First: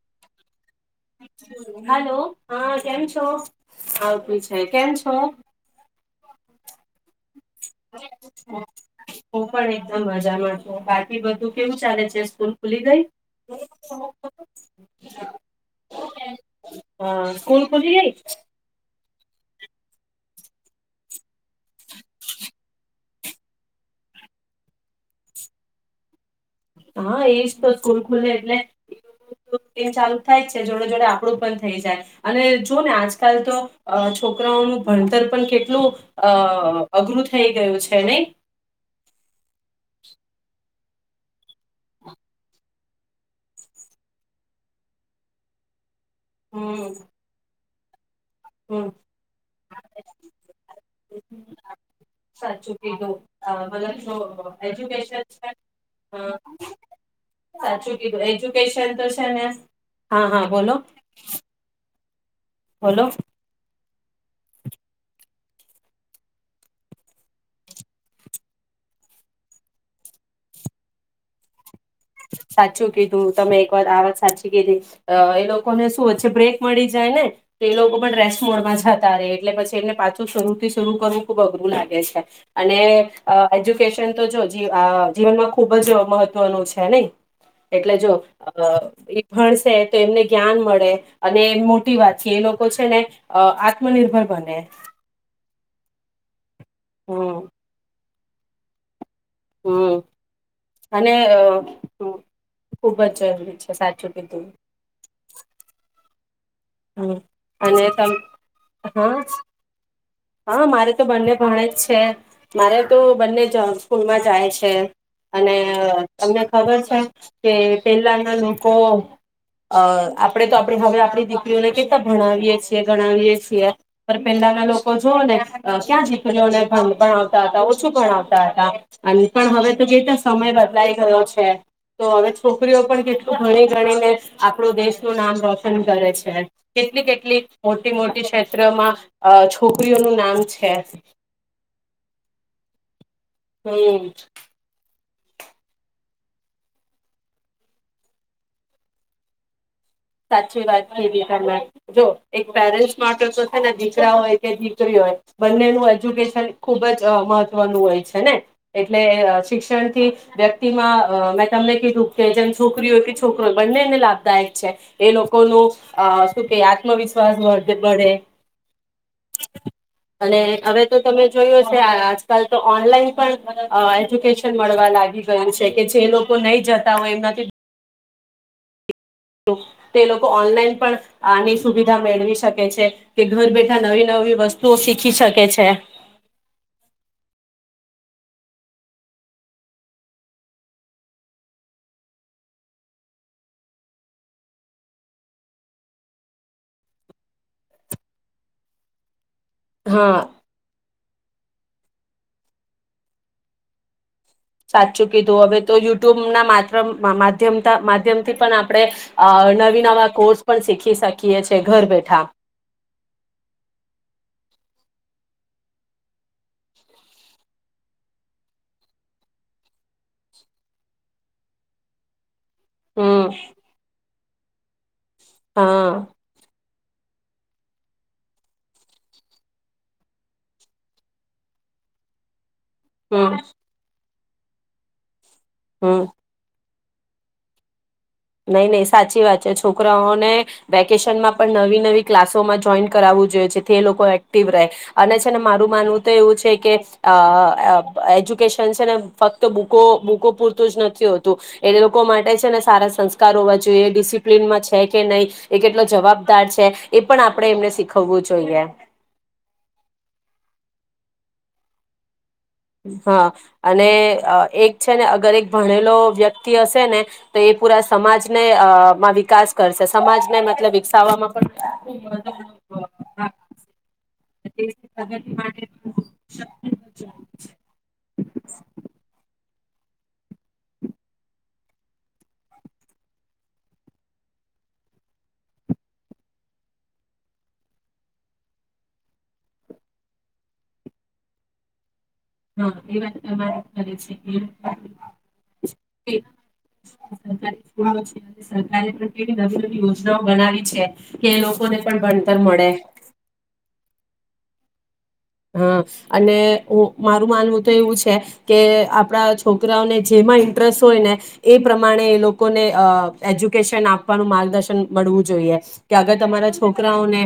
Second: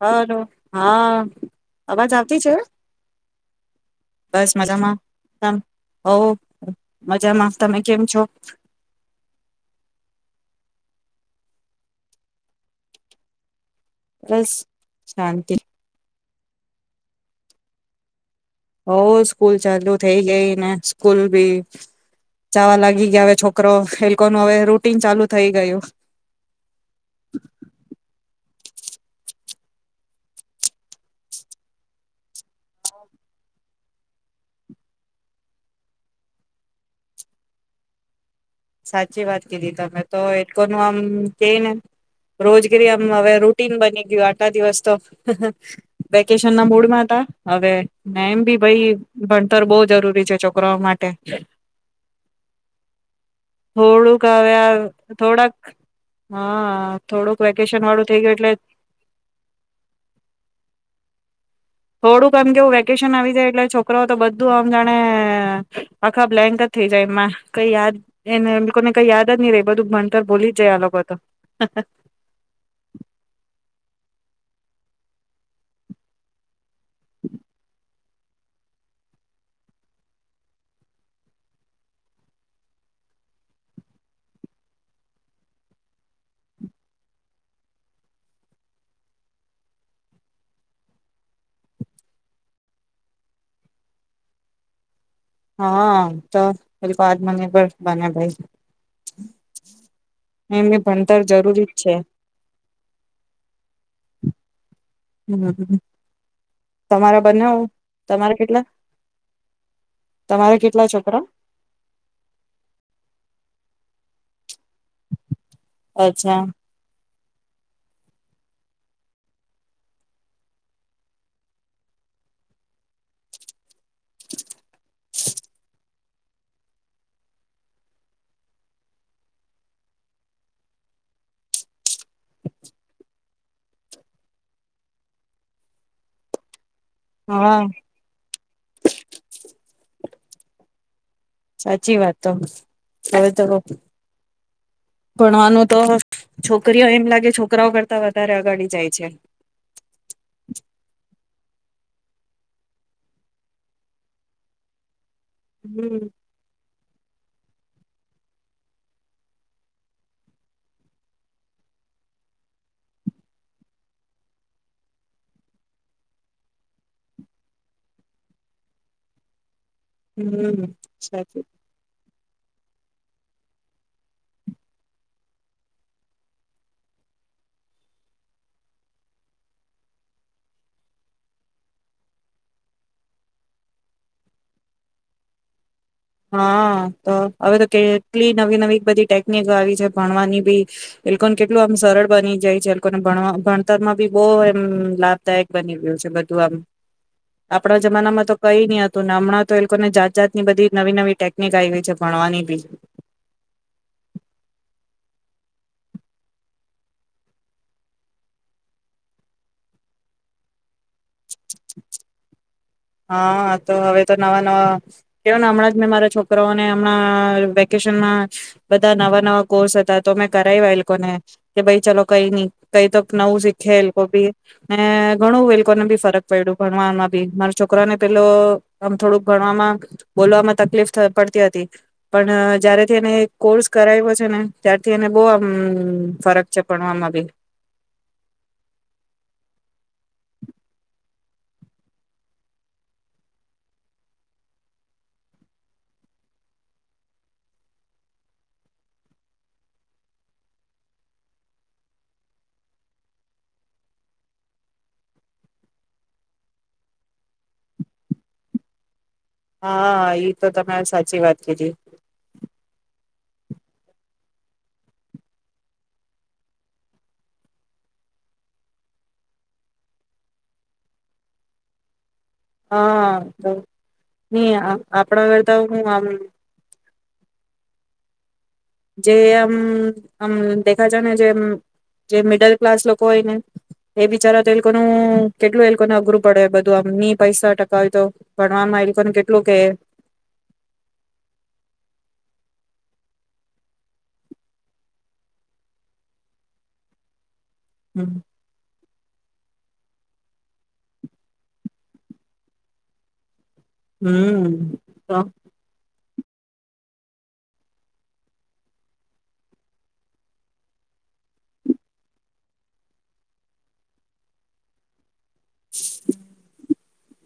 Hello હા અવાજ hello આવતી છે હા કેમ છો આવતી બસ છે કેમ મજામાં છો તમ હો મજામાં તમે કેમ છો હું પણ એકદમ મજા માં તો બાકી બધું કેવું ચાલે છે સ્કૂલ ખુલી ગઈ બસ શાંતિ હા સ્કૂલ ખુલી ગઈ હો સ્કૂલ ચાલુ થઈ ગઈ ને સ્કૂલ બી જાવા લાગી ગયા હવે છોકરો એ લોકો હવે રૂટીન ચાલુ થઈ ગયું હા એજ તો સ્કૂલ ખુલે એટલે [inaudible] એમ ચાલુ થાય જ છે જોડે જોડે આપણું પણ થઈ જાય અને જો ને આજકાલ તો અ છોકરાઓનું ભણતર પણ કેટલું અ અઘરું થઈ ગયું છે નઈ? સાચી વાત કીધી તમે તો એક કો આમ કેઈ ને રોજગરી આમ હવે રૂટીન બની ગયું આટલા દિવસ તો. વેકેશન ના હમ મૂડમાં હતા. હવે ને એમ ભી હમ ભાઈ ભણતર બહુ જરૂરી છે છોકરાઓ માટે. થોડુંક હવે એજુકેશન થોડાક છે અ હા થોડુંક વેકેશન સાચું વાળું થઈ કીધું ગયું એટલે એજ્યુકેશન તો છે ને, હા હા બોલો. થોડું એમ કેવું બોલો વેકેશન આવી જાય એટલે છોક છોકરો તો બધું આમ જાણે આખા બ્લેન્ક જ થઈ જાય એમાં કઈ યાદ એને ને કઈ યાદ જ નહી રે બધું ભણતર ભોલી જ જાય આ લોકો તો. સાચું કીધું તમે એક વાર આ વાત સાચી કીધી અ એ લોકોને શું છે બ્રેક મળી જાય ને તો એ લોકો પણ રેસ્ટ મોડમાં જતા રહેે એટલે પછી એમને પાછું શરૂ થી શરૂ કરવું ખુબ અઘરું લાગે છે અને એજ્યુકેશન તો જો જીવનમાં ખુબ જ મહત્વનું છ ને એટલે જો એ ભણસે તો એમને જ્ઞાન મળે અને એ મોટી વાત છે એ લોકો છે ને આત્મનિર્ભર બને. હા તો. પેલી પાદ મને પર બંને ભાઈ હમ્મ એમની અને ભણતર જરૂરી જ છે ખુબ જ જરૂરી છે, સાચું કીધું. હમ્મ, હમ તમારા બનાવ અને તમ તમારા કેટલા? હા તમારા હા કેટલા મારે તો છોકરા બંને ભણે જ છે. મારે તો બંને [inaudible] સ્કૂલ માં જાય છ છે અને અચ્છા તમને ખબર છે કે પેલાના લોકો અ આપણેે તો આપ હવે આપણી દીકરીઓને કેતા ભણાવીએ છીએ, ગણાવીએ છીએ પણ પહેલાના લોક ને જોઓ ને ક્યાં જીતલીઓને ભંગ પણ આવતા તા ઓછું ભણાવતા તા અને પણ હવે તો કે સમય બદલાઈ ગયો છે તો હવે છોકરીઓ પણ કેટલું ભણી ગણીને આપણું દેશનું નામ રોશન કરે છે. કેટલી કેટલી હા મોટી મોટી ક્ષેત્રમાં અ નું નામ છે. સાચી વાત તમ. હમ્મ. ભણવાનું તો છોકરીઓ એમ લાગે છોકરાઓ કરતા વધારે અગાડી જાય છે. સાચી વાત [unintelligible] [inaudible] જો એક પેરેન્ટ્સ માટે તો છે ને દીકરા હોય કે દીકરી હોય બંનેનું હમ એજ્યુકેશન ખુબ જ અ મહ મહત્તવનું હોય છે ને એટલે શિક્ષણથી વ્યક્તિમાં અ મેં તમને કીધું કે જેમ છોકરી હોય કે છોકરો હોય બંનેને લાભદાયક છે. એ લોકો નું અ શું કે આત્મવિશ્વાસ મળે. અને હમ હવે તો તમે સાચું જોયું હશે આ કાલ તો ઓનલાઈન પણ અ એજ્યુકેશન મળવા લાગી ગયુ છે કે જે લોકો નહીં જતા હોય એનાથી તે લોકો ઓનલાઈન પણ આની સુવિધા મેળવી શકે છે કે ઘર બેઠા નવી નવી વસ્તુઓ શીખી શકે છે. હા તો હવે તો કેટલી નવી નવી બધી ટેકનિક આવી છે ભણવાની બી એ લોકોને કેટલું આમ સરળ બની જાય છે એ લોકોને ભણવા ભણતર માં બી બવ એમ લાભદાયક બની ગયું છે બધું આમ આપણા જમાનામાં તો કઈ ની હતું ને હમણાં તો એ લોકો ને જાત હા જાત ની બધી નવી નવી ટેકનિક આવી છે ભણવાની બી. સાચચું કીધું હવે તો યુટ્યુબ ના માત્રામ માં માધ્યમથી પણ આપણે અ નવી નવા કોર્સ પણ શીખી ખી શકીએ છે ઘર બેઠા. હા તો હવે તો નવા નવા કેવને હમણાં મેં મારા છોકરાઓને હમણાં વેકેશનમાં બધા નવા નવા કોર્સ હતા તો મેં કરાવ એ લોકોને કે ભાઈ ચાલ કઈ નહી કઈ તોક હમ નવું સીખે એલ્કોબી. [unintelligible] ઘણું વેલકોને બ હા ફરક પડ્યો. ભણવામાં બી. છોકરા ને પેલો આમ થોડુંક ભણવામાં બોલવામાં તકલીફ પડતી હતી પણ અ જયારેથી એને હમ કોર્સ કરાવો છે ને ત્યારથી એને બો હમ હમ્મ ફરક છે. ભણવામાં બી. નહી નહી સાચી વાત છે છોકરાઓને વેકેશનમાં પણ નવી નવી ક્લાસોમાં જોઈન કરાવવું જોઈએ છે એ લોકો એક્ટિવ રહે. અને છે ને મારું માનવું તો એવું છે કે અ એજ્યુકેશન છે ને ફક્ત બુકો બુકો પૂરતું જ નથી હોતું એ લોકો માટે છે ને સારા સંસ્ કાર હોવા જોઈએ ડિસિપ્લનમાં છે કે નહી એ કેટલો જવાબદાર છે એ પણ આપણે એમને શીખવવું જોઈએ. હા ઈ તો તમે સાચી વાત કીધી. હા અને એક છે ને અગર એક ભણેલો વ્યક્તિ હશે ને તો એ પૂરા સમાજને અમાં વિકાસ કરશે. સમાજને મતલબ વિકસાવવામાં પણ હા હાં તો. તે પ્રગતિ માટે [unintelligible] જે આમ આમ દેખા છે ને જે મિડલ ક્લાસ લોકો હોય ને એ બિચારા તે લોકોનું કેટલું એ લોકોને અઘરું પડે બધું આમ ની પૈસા ટકા હોય તો ભણવામાં એ લોકોને કેટલું કે હા એ વાત વાત કરે છે હમ [unintelligible] [unintelligible] સરકારે કેવી નવી નવી યોજનાઓ બનાવી છે. કે એ લોકોને પણ ભણતર મળે. હમ્મ. હ અને ઈ મારું માનવું તો એવું છે કે, આપણા છોકરાઓને જેમાં ઇન્ટરેસ્ટ હોય ને એ પ્રમાણે એ લોકોને અ એજ્યુકેશન આપવાનું, માર્ગદર્શન મળવું જોઈએ કે આગર તમારા છોક રાઓને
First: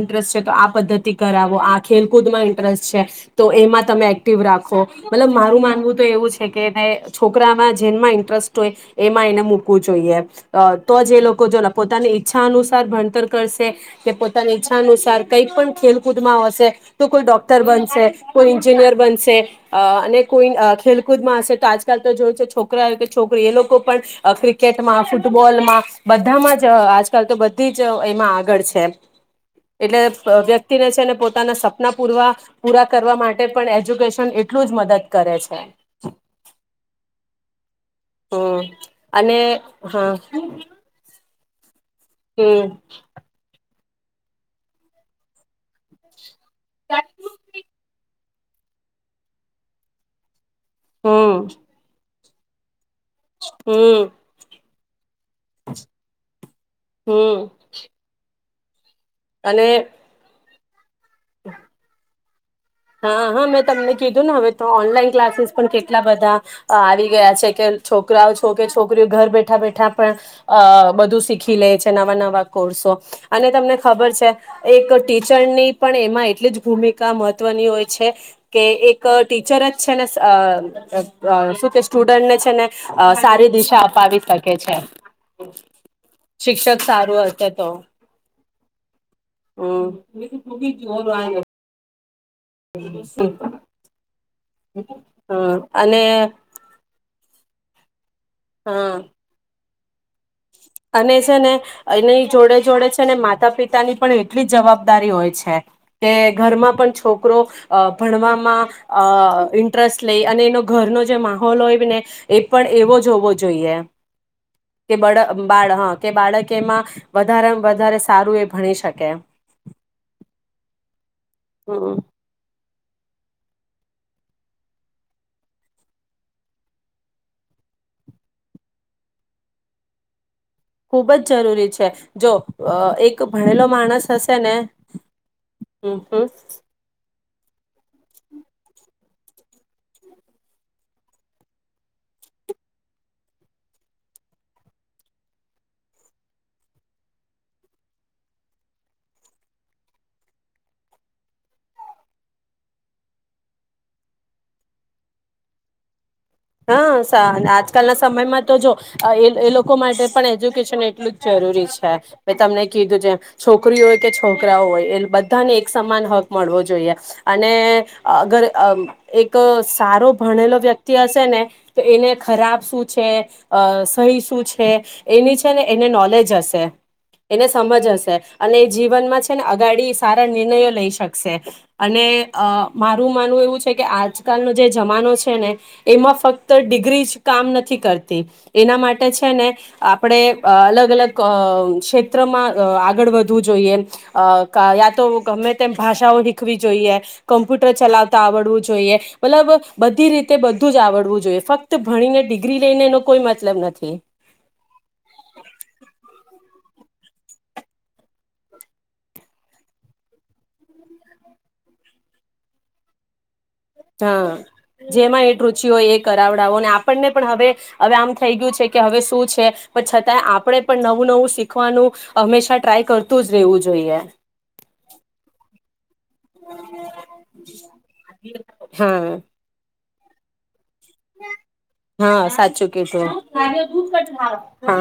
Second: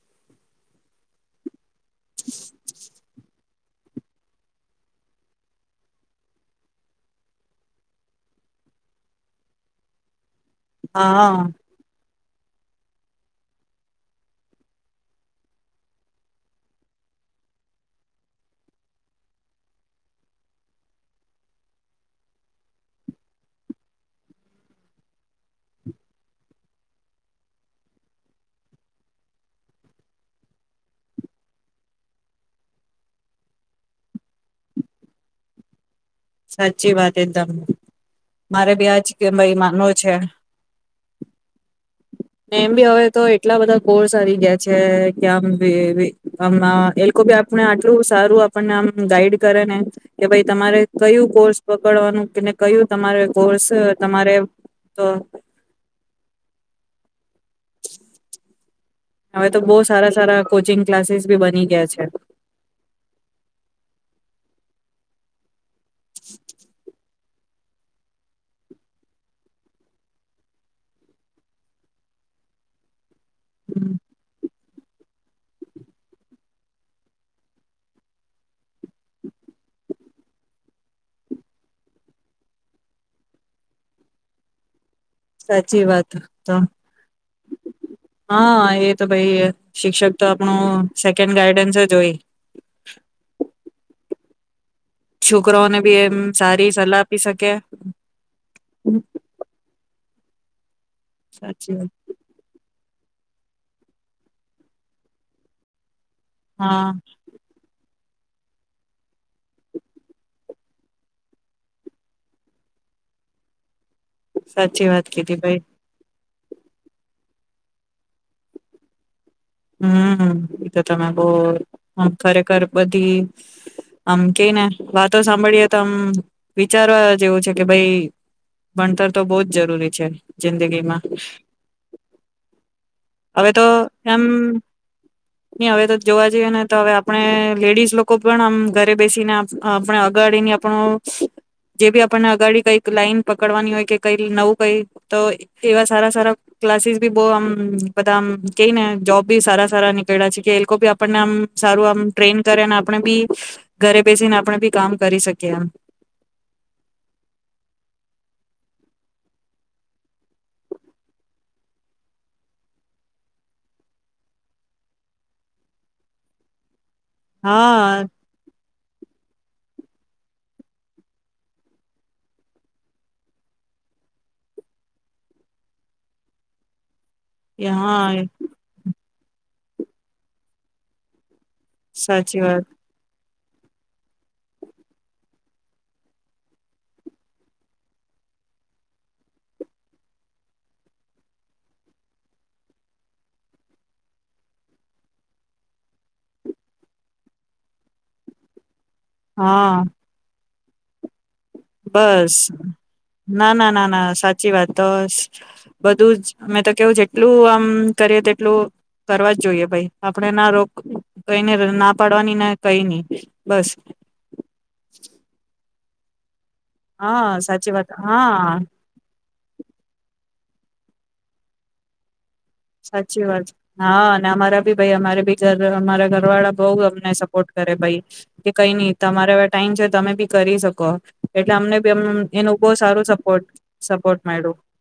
ઇન્ટરેસ્ટ છે, તો આ પદ્ધતિ કરાવ વ આ ખેલકૂદ માં ઇન્ટરેસ્ટ છે. તો એમાં તમે એક્ટિવ રાખો. મતલબ મારું માનવું તો એવું છે કે, છોકરામાં જેનમાં ઇન્ટરેસ્ટ હોય એમાં એને મૂકવું જોઈએ. અ તો જે એ હા લોકો જો પોતાની ઈચ્છા અનુસાર ભણતર કરશે કે પોતાની ઈચ્છા અનુસાર કઈ પણ ખેલકૂદ મા અ શે તો કોઈ ડોક્ટર બનશે, કોઈ એન્જિનિયર બનશે, અ અને કોઈ ખેલકૂદમાં હશે તો આજકાલ તો જોય છોકરા કે છોકરી એ લોકો પણ ક્રિકેટમાં, ફૂટબોલમાં, બધામાં જ આજકાલ તો બધી જ એમાં આગળ છે. એટલે વ્યક્તિનેજ છે ને પોતાના સપના પૂરવા પૂરા કરવા માટે પણ એજ્યુકેશન એટલું જ મદદ કરે છે. સાચી વાત એકદમ હમ મારે બી આજ કે ભાઈ અને માનો છે. હા એમ હમ બી હવે તો એટલા બધા કોર્સ આવી ગયા છે કે આમ આમ એ લોકો ભી આપને આટલું સારું મ ગાઈડ કરેને કે ભાઈ તમારે કયું હમ કોર્સ પકડવાનું. તને કયુ તમારે કોર્સ હમ તમારે તો હમ્મ. હવે તો બહુ સારા સારા કોચિંગ. ક્લાસીસ બી બની ગયા છે. હા હા મેં તમને કીધું ને હવે તો ઓનલાઈન ક્લાસીસ પણ કેટલા બધા આવી ગયા છે કે છોકરાઓ છો કે છોકરીઓ ઘર બેઠા બેઠા પણ અ બધું શીખી લે છે નવા નવા કોર્સો. અને તમને ખબર છે? એક ટીચરની પણ એમાં એટલી જ ભૂમિકા મત મહવની હોય છે કે એક ટીચર જ છે ને શું કે સ્ટુડન્ટને છે ને સારી દિશા અપાવી શકે છે. સાચી વાત તો શિક્ષક સારું હશે તો હા એ તો ભાઈ હમ શિક્ષક તો આપણું ગાઈડન્સ હોય. [inaudible] હમ છોકરાઓને બી અને એમ સારી સલાહ આપી શકે. હા અને છે ને સાચી વાત એને જોડે જોડે અને માતા પિતા ની પણ એટલી જવાબદારી હોય છે. કે ઘરમાં હા પણ છોકરો અ ભણવામાં અ ઇન્ટરેસ્ટ લઈ અને એનો ઘરનો જે માહોલ હોય ને એ પણ એવો જો હોવો જોઈએ. સાચી કે વાત કીધી. બળ ભાઈ બાળ હા કે બાળક કેમાં વધારેમાં વધારે સારું એ ભણી શકે. હમ્મ તો તમે હમ બમ ખરેખર બધી આમ કેઈ ને વાતો સાંભળીએ તો આમ વિચારવા જેવું છે કે ભાઈ ભણતર તો બહુ જ જરૂરી છે. જિંદગીમાં ખૂબ જ જરૂરી છે જો એક હવે ભણેલો તો માણસ એમ હશે ને હવે હમ તો હમ જોવા જઈએ ને તો હવે આપણે લેડીઝ લોકો પણ આમ ઘરે બેસીને આપણે અગાડીને આપણો જે બી આપણને અગાડી કઈક લાઈન પકડવાની હોય કે કઈ નવું કઈ તો એવા સારા સારા ક્લાસીસ બી બહ આમ બધા આમ કઈ ને જોબ બી સારા સારા નિકયડા છે, કે એ લોકો બી આપણને આમ સારું આમ ટ્રેઈન કરેને આપણે બી ઘરે બેસીને આપણે બી કામ કરી શકીએ એમ હા સા આજકાલના સમયમાં તો જો એ એ લોકો માટે પણ એજ્યુકેશન એટલું જ જરૂરી છે. મે તમને કીધું તેમ છોકરી હોય કે છોકરાઓ હોય એ બધાને એક સમાન હક મળવો જોઈએ. અને હા અગર અ એક તો સારો ભણેલો વ્યક્તિ હસ તો એને ખરાબ શું છે અ સહી શું છે, એની છે ને એને નોલેજ અસે. એને સમજ હશે હા અને એ જીવનમાં છે ને અગાડી સારા નિર્ણયો લઈ શકશે. અને સાચી અ વાત મારું માનવુ એવું કે આજકાલનો જે જમાનો છે ને એમાં ફક્ત ડિગ્રી જ કામ નથી કરતી એના માટે છે ને આપણે અ અલગ અલગ અ ક્ષેત્રમાં આગળ વધવું જોઈએ યા તો ગમે તેમ ભાષાઓ શીખવી જોઈએ કમ્પ્યુટર ચલાવતા આવડવું જોઈએ મતલબ હા બધી રીતે બધ બધું જ આવડવું જોઈએ બસ લઈને એનો કોઈ ના મતલબ ના ના નથી ના સાચી વાત તો બધું જ મે તો કેવ જેટલું આમ કરીએ તેટલું કરવા જ જોઈએ ભાઈ આપણે ના રોગ કઈને ના પાડવાની ને કઈ ની હા જેમાં એટ રુચિ હોય એ કરાવડ આપણને હા પણ હવે સાચી વાત હવે આમ થઈ ગયું હા છે કે હવે શું છે પણ છતાંય આપણે પણ નવું નવું શીખવાનું હંમેશા ટ્રાય કરતું સાચી જ વાત રહેવું જોઈએ હા ને અમારા ભી ભાઈ અમારે ભી ઘર ઘર અમારા ઘરવાળા બઉ અમને સપોર્ટ કરે ભાઈ કે કઈ નહી હા તમારે હવે ટાઈમ છે તમે બી કરી શકો. એટલે અમને બી હા એનું સાચું બહુ કેવ છો સારું સપોર્ટ સપોર્ટ મળ્યું હા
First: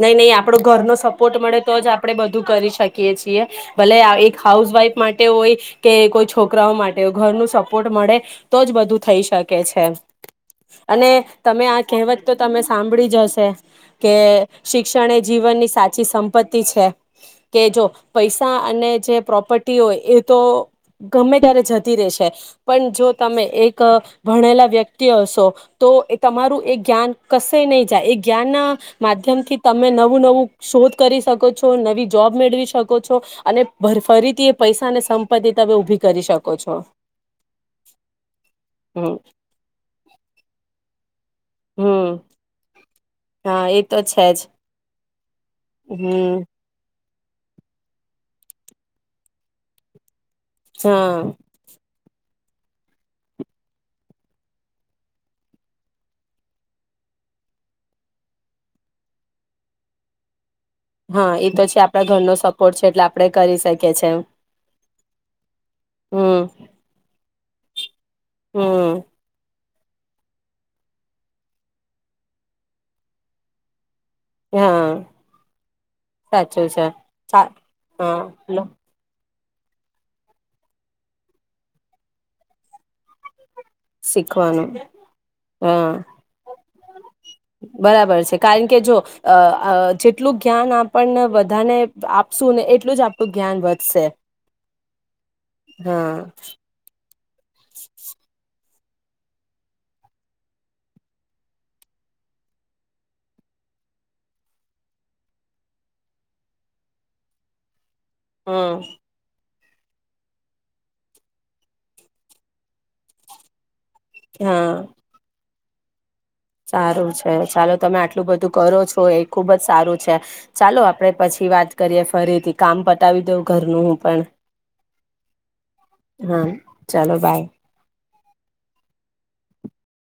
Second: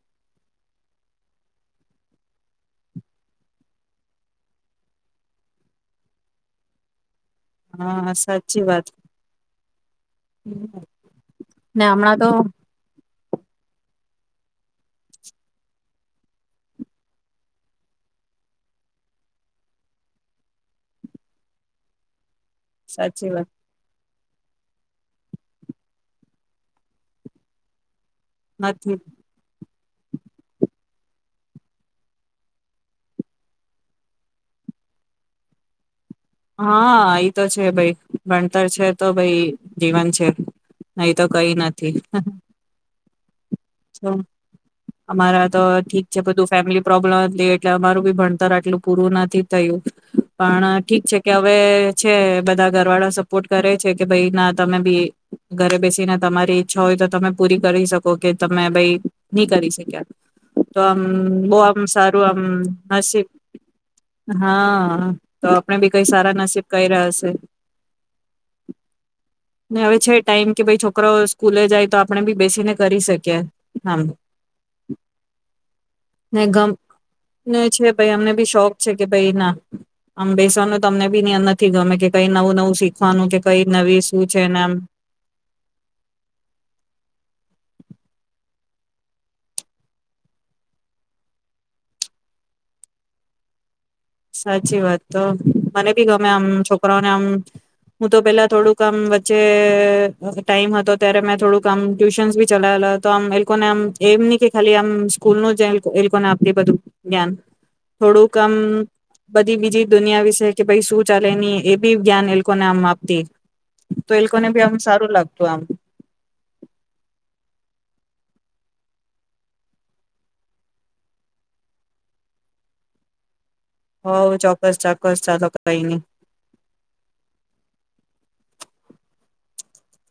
નહી નહી આપડો ઘર નો સપોર્ટ મળે તો જ આપણે બધું કરી શકીએ છીએ ભલે એક હાઉસવાઈફ માટે હોય કે કોઈ છોકરાઓ માટે હોય. ઘર નો સપોર્ટ હા મળે સાચી તો જ વાત બધું થઈ શકે છે. અને તમે આ ને હમણાં કહેવત તો તમે સાંભળી જ હશે કે શિક્ષણ એ જીવનની સાચી સંપત્તિ છે કે જો પૈસા અને જે પ્રોપર્ટી હોય એ તો ગમે ત્યારે જતી રહેશે. પણ જો સાચી તમે વાત એક ભણેલા વ્યક્તિ વ્યક્તિ હશો તો એ તમારું એ જ્ઞાન કશે નય જાય. જ્ઞાન ના નથી માધ્યમ થી તમે નવું નવું શોધ કરી શકો છો નવી જોબ મેળવી શકો છો અને ફરીથી એ પૈસા અને સંપત્તિ તમે ઉભી હા ઈ તો છે ભાઈ ભણતર છે તો હમ ભાઈ જીવન છે. નય તો કઈ નથી. હમ હા એ તો છે, જ અમારા તો ઠીક છે, બ હમ તું ફેમિલી પ્રોબ્લેમ એટલે અમારું બી ભણતર આટલું પૂરું નથી થયું. પણ ઠીક છે, હા કે હવે છે, બધા ઘર વાળા સપોર્ટ કરે છે, કે ભાઈ ના તમે બી ઘરે બેસીને તમારી ઈચ્છા હોય તો તમે પૂરી કરી શકો કે તમે ભાઈ નહી કરી શક્યા. તો આમ હા એ તો બહ આમ છે આપડા ઘરનો સારું સપોર્ટ છે એટલે આમસીબ આપડે કરી શકીએ છે હા તો આપડ કઈ સારા નસીબ કહી રહ્યા. હશે. હમ્મ ને હવે છે, ટાઈમ કે ભાઈ છોકરા સ્કૂલે જાય તો, આપણે બી બેસીને કરી શકીએ. હા ને સાચું ગમ છે સા છે, ભાઈ હા અમને ભી લો શોખ છે, કે ભાઈ ના. આમ બેસવાનું તમને બી ની અર નથી ગમે કે કઈ નવું નવું શીખવાનું કે કઈ નવી શું છે, શીખવાનું એનેમ હા બરાબર છે. કારણ કે જો જેટલું જ્ઞાન આપણને બધાને આપશું ને એટલું જ આપણું જ્ઞાન વધ સાચી વાત તો મને બી હા ગમે આમ છોકરાઓને આમ હું તો પેલા થોડુંક મ વચ્ચે ટાઈમ હતો ત્યારે મેં થોડુંક આમ ટ્યુશનસ ભી ચલાવેલા હતો, આમ એ લોકોને આમ એમ નહ કે ખાલી આમ સ્કૂલ ન જ એ લોકોને આપ બધું જ્ઞાન થોડુંકમ હમ બધી બીજી દુનિયા વિશે કે ભાઈ, શું ચાલે ની એ બી જ્ઞાન એ લોકોને આમ આપતી. તો એ લોકોને ભી હા આમ સારું લાગ તો આમ સારું છે, ચાલો તમે આટલું બધું કરો છો એ ખુબ જ સારું છે, ચાલો આપડે પછી વાત કરીએ ફરીથી કામ પતાવી દઉ ઘરનું હું પણ હવ ચોક્કસ ચોક્કસ ચાલો કઈ ની હા ચાલો બાય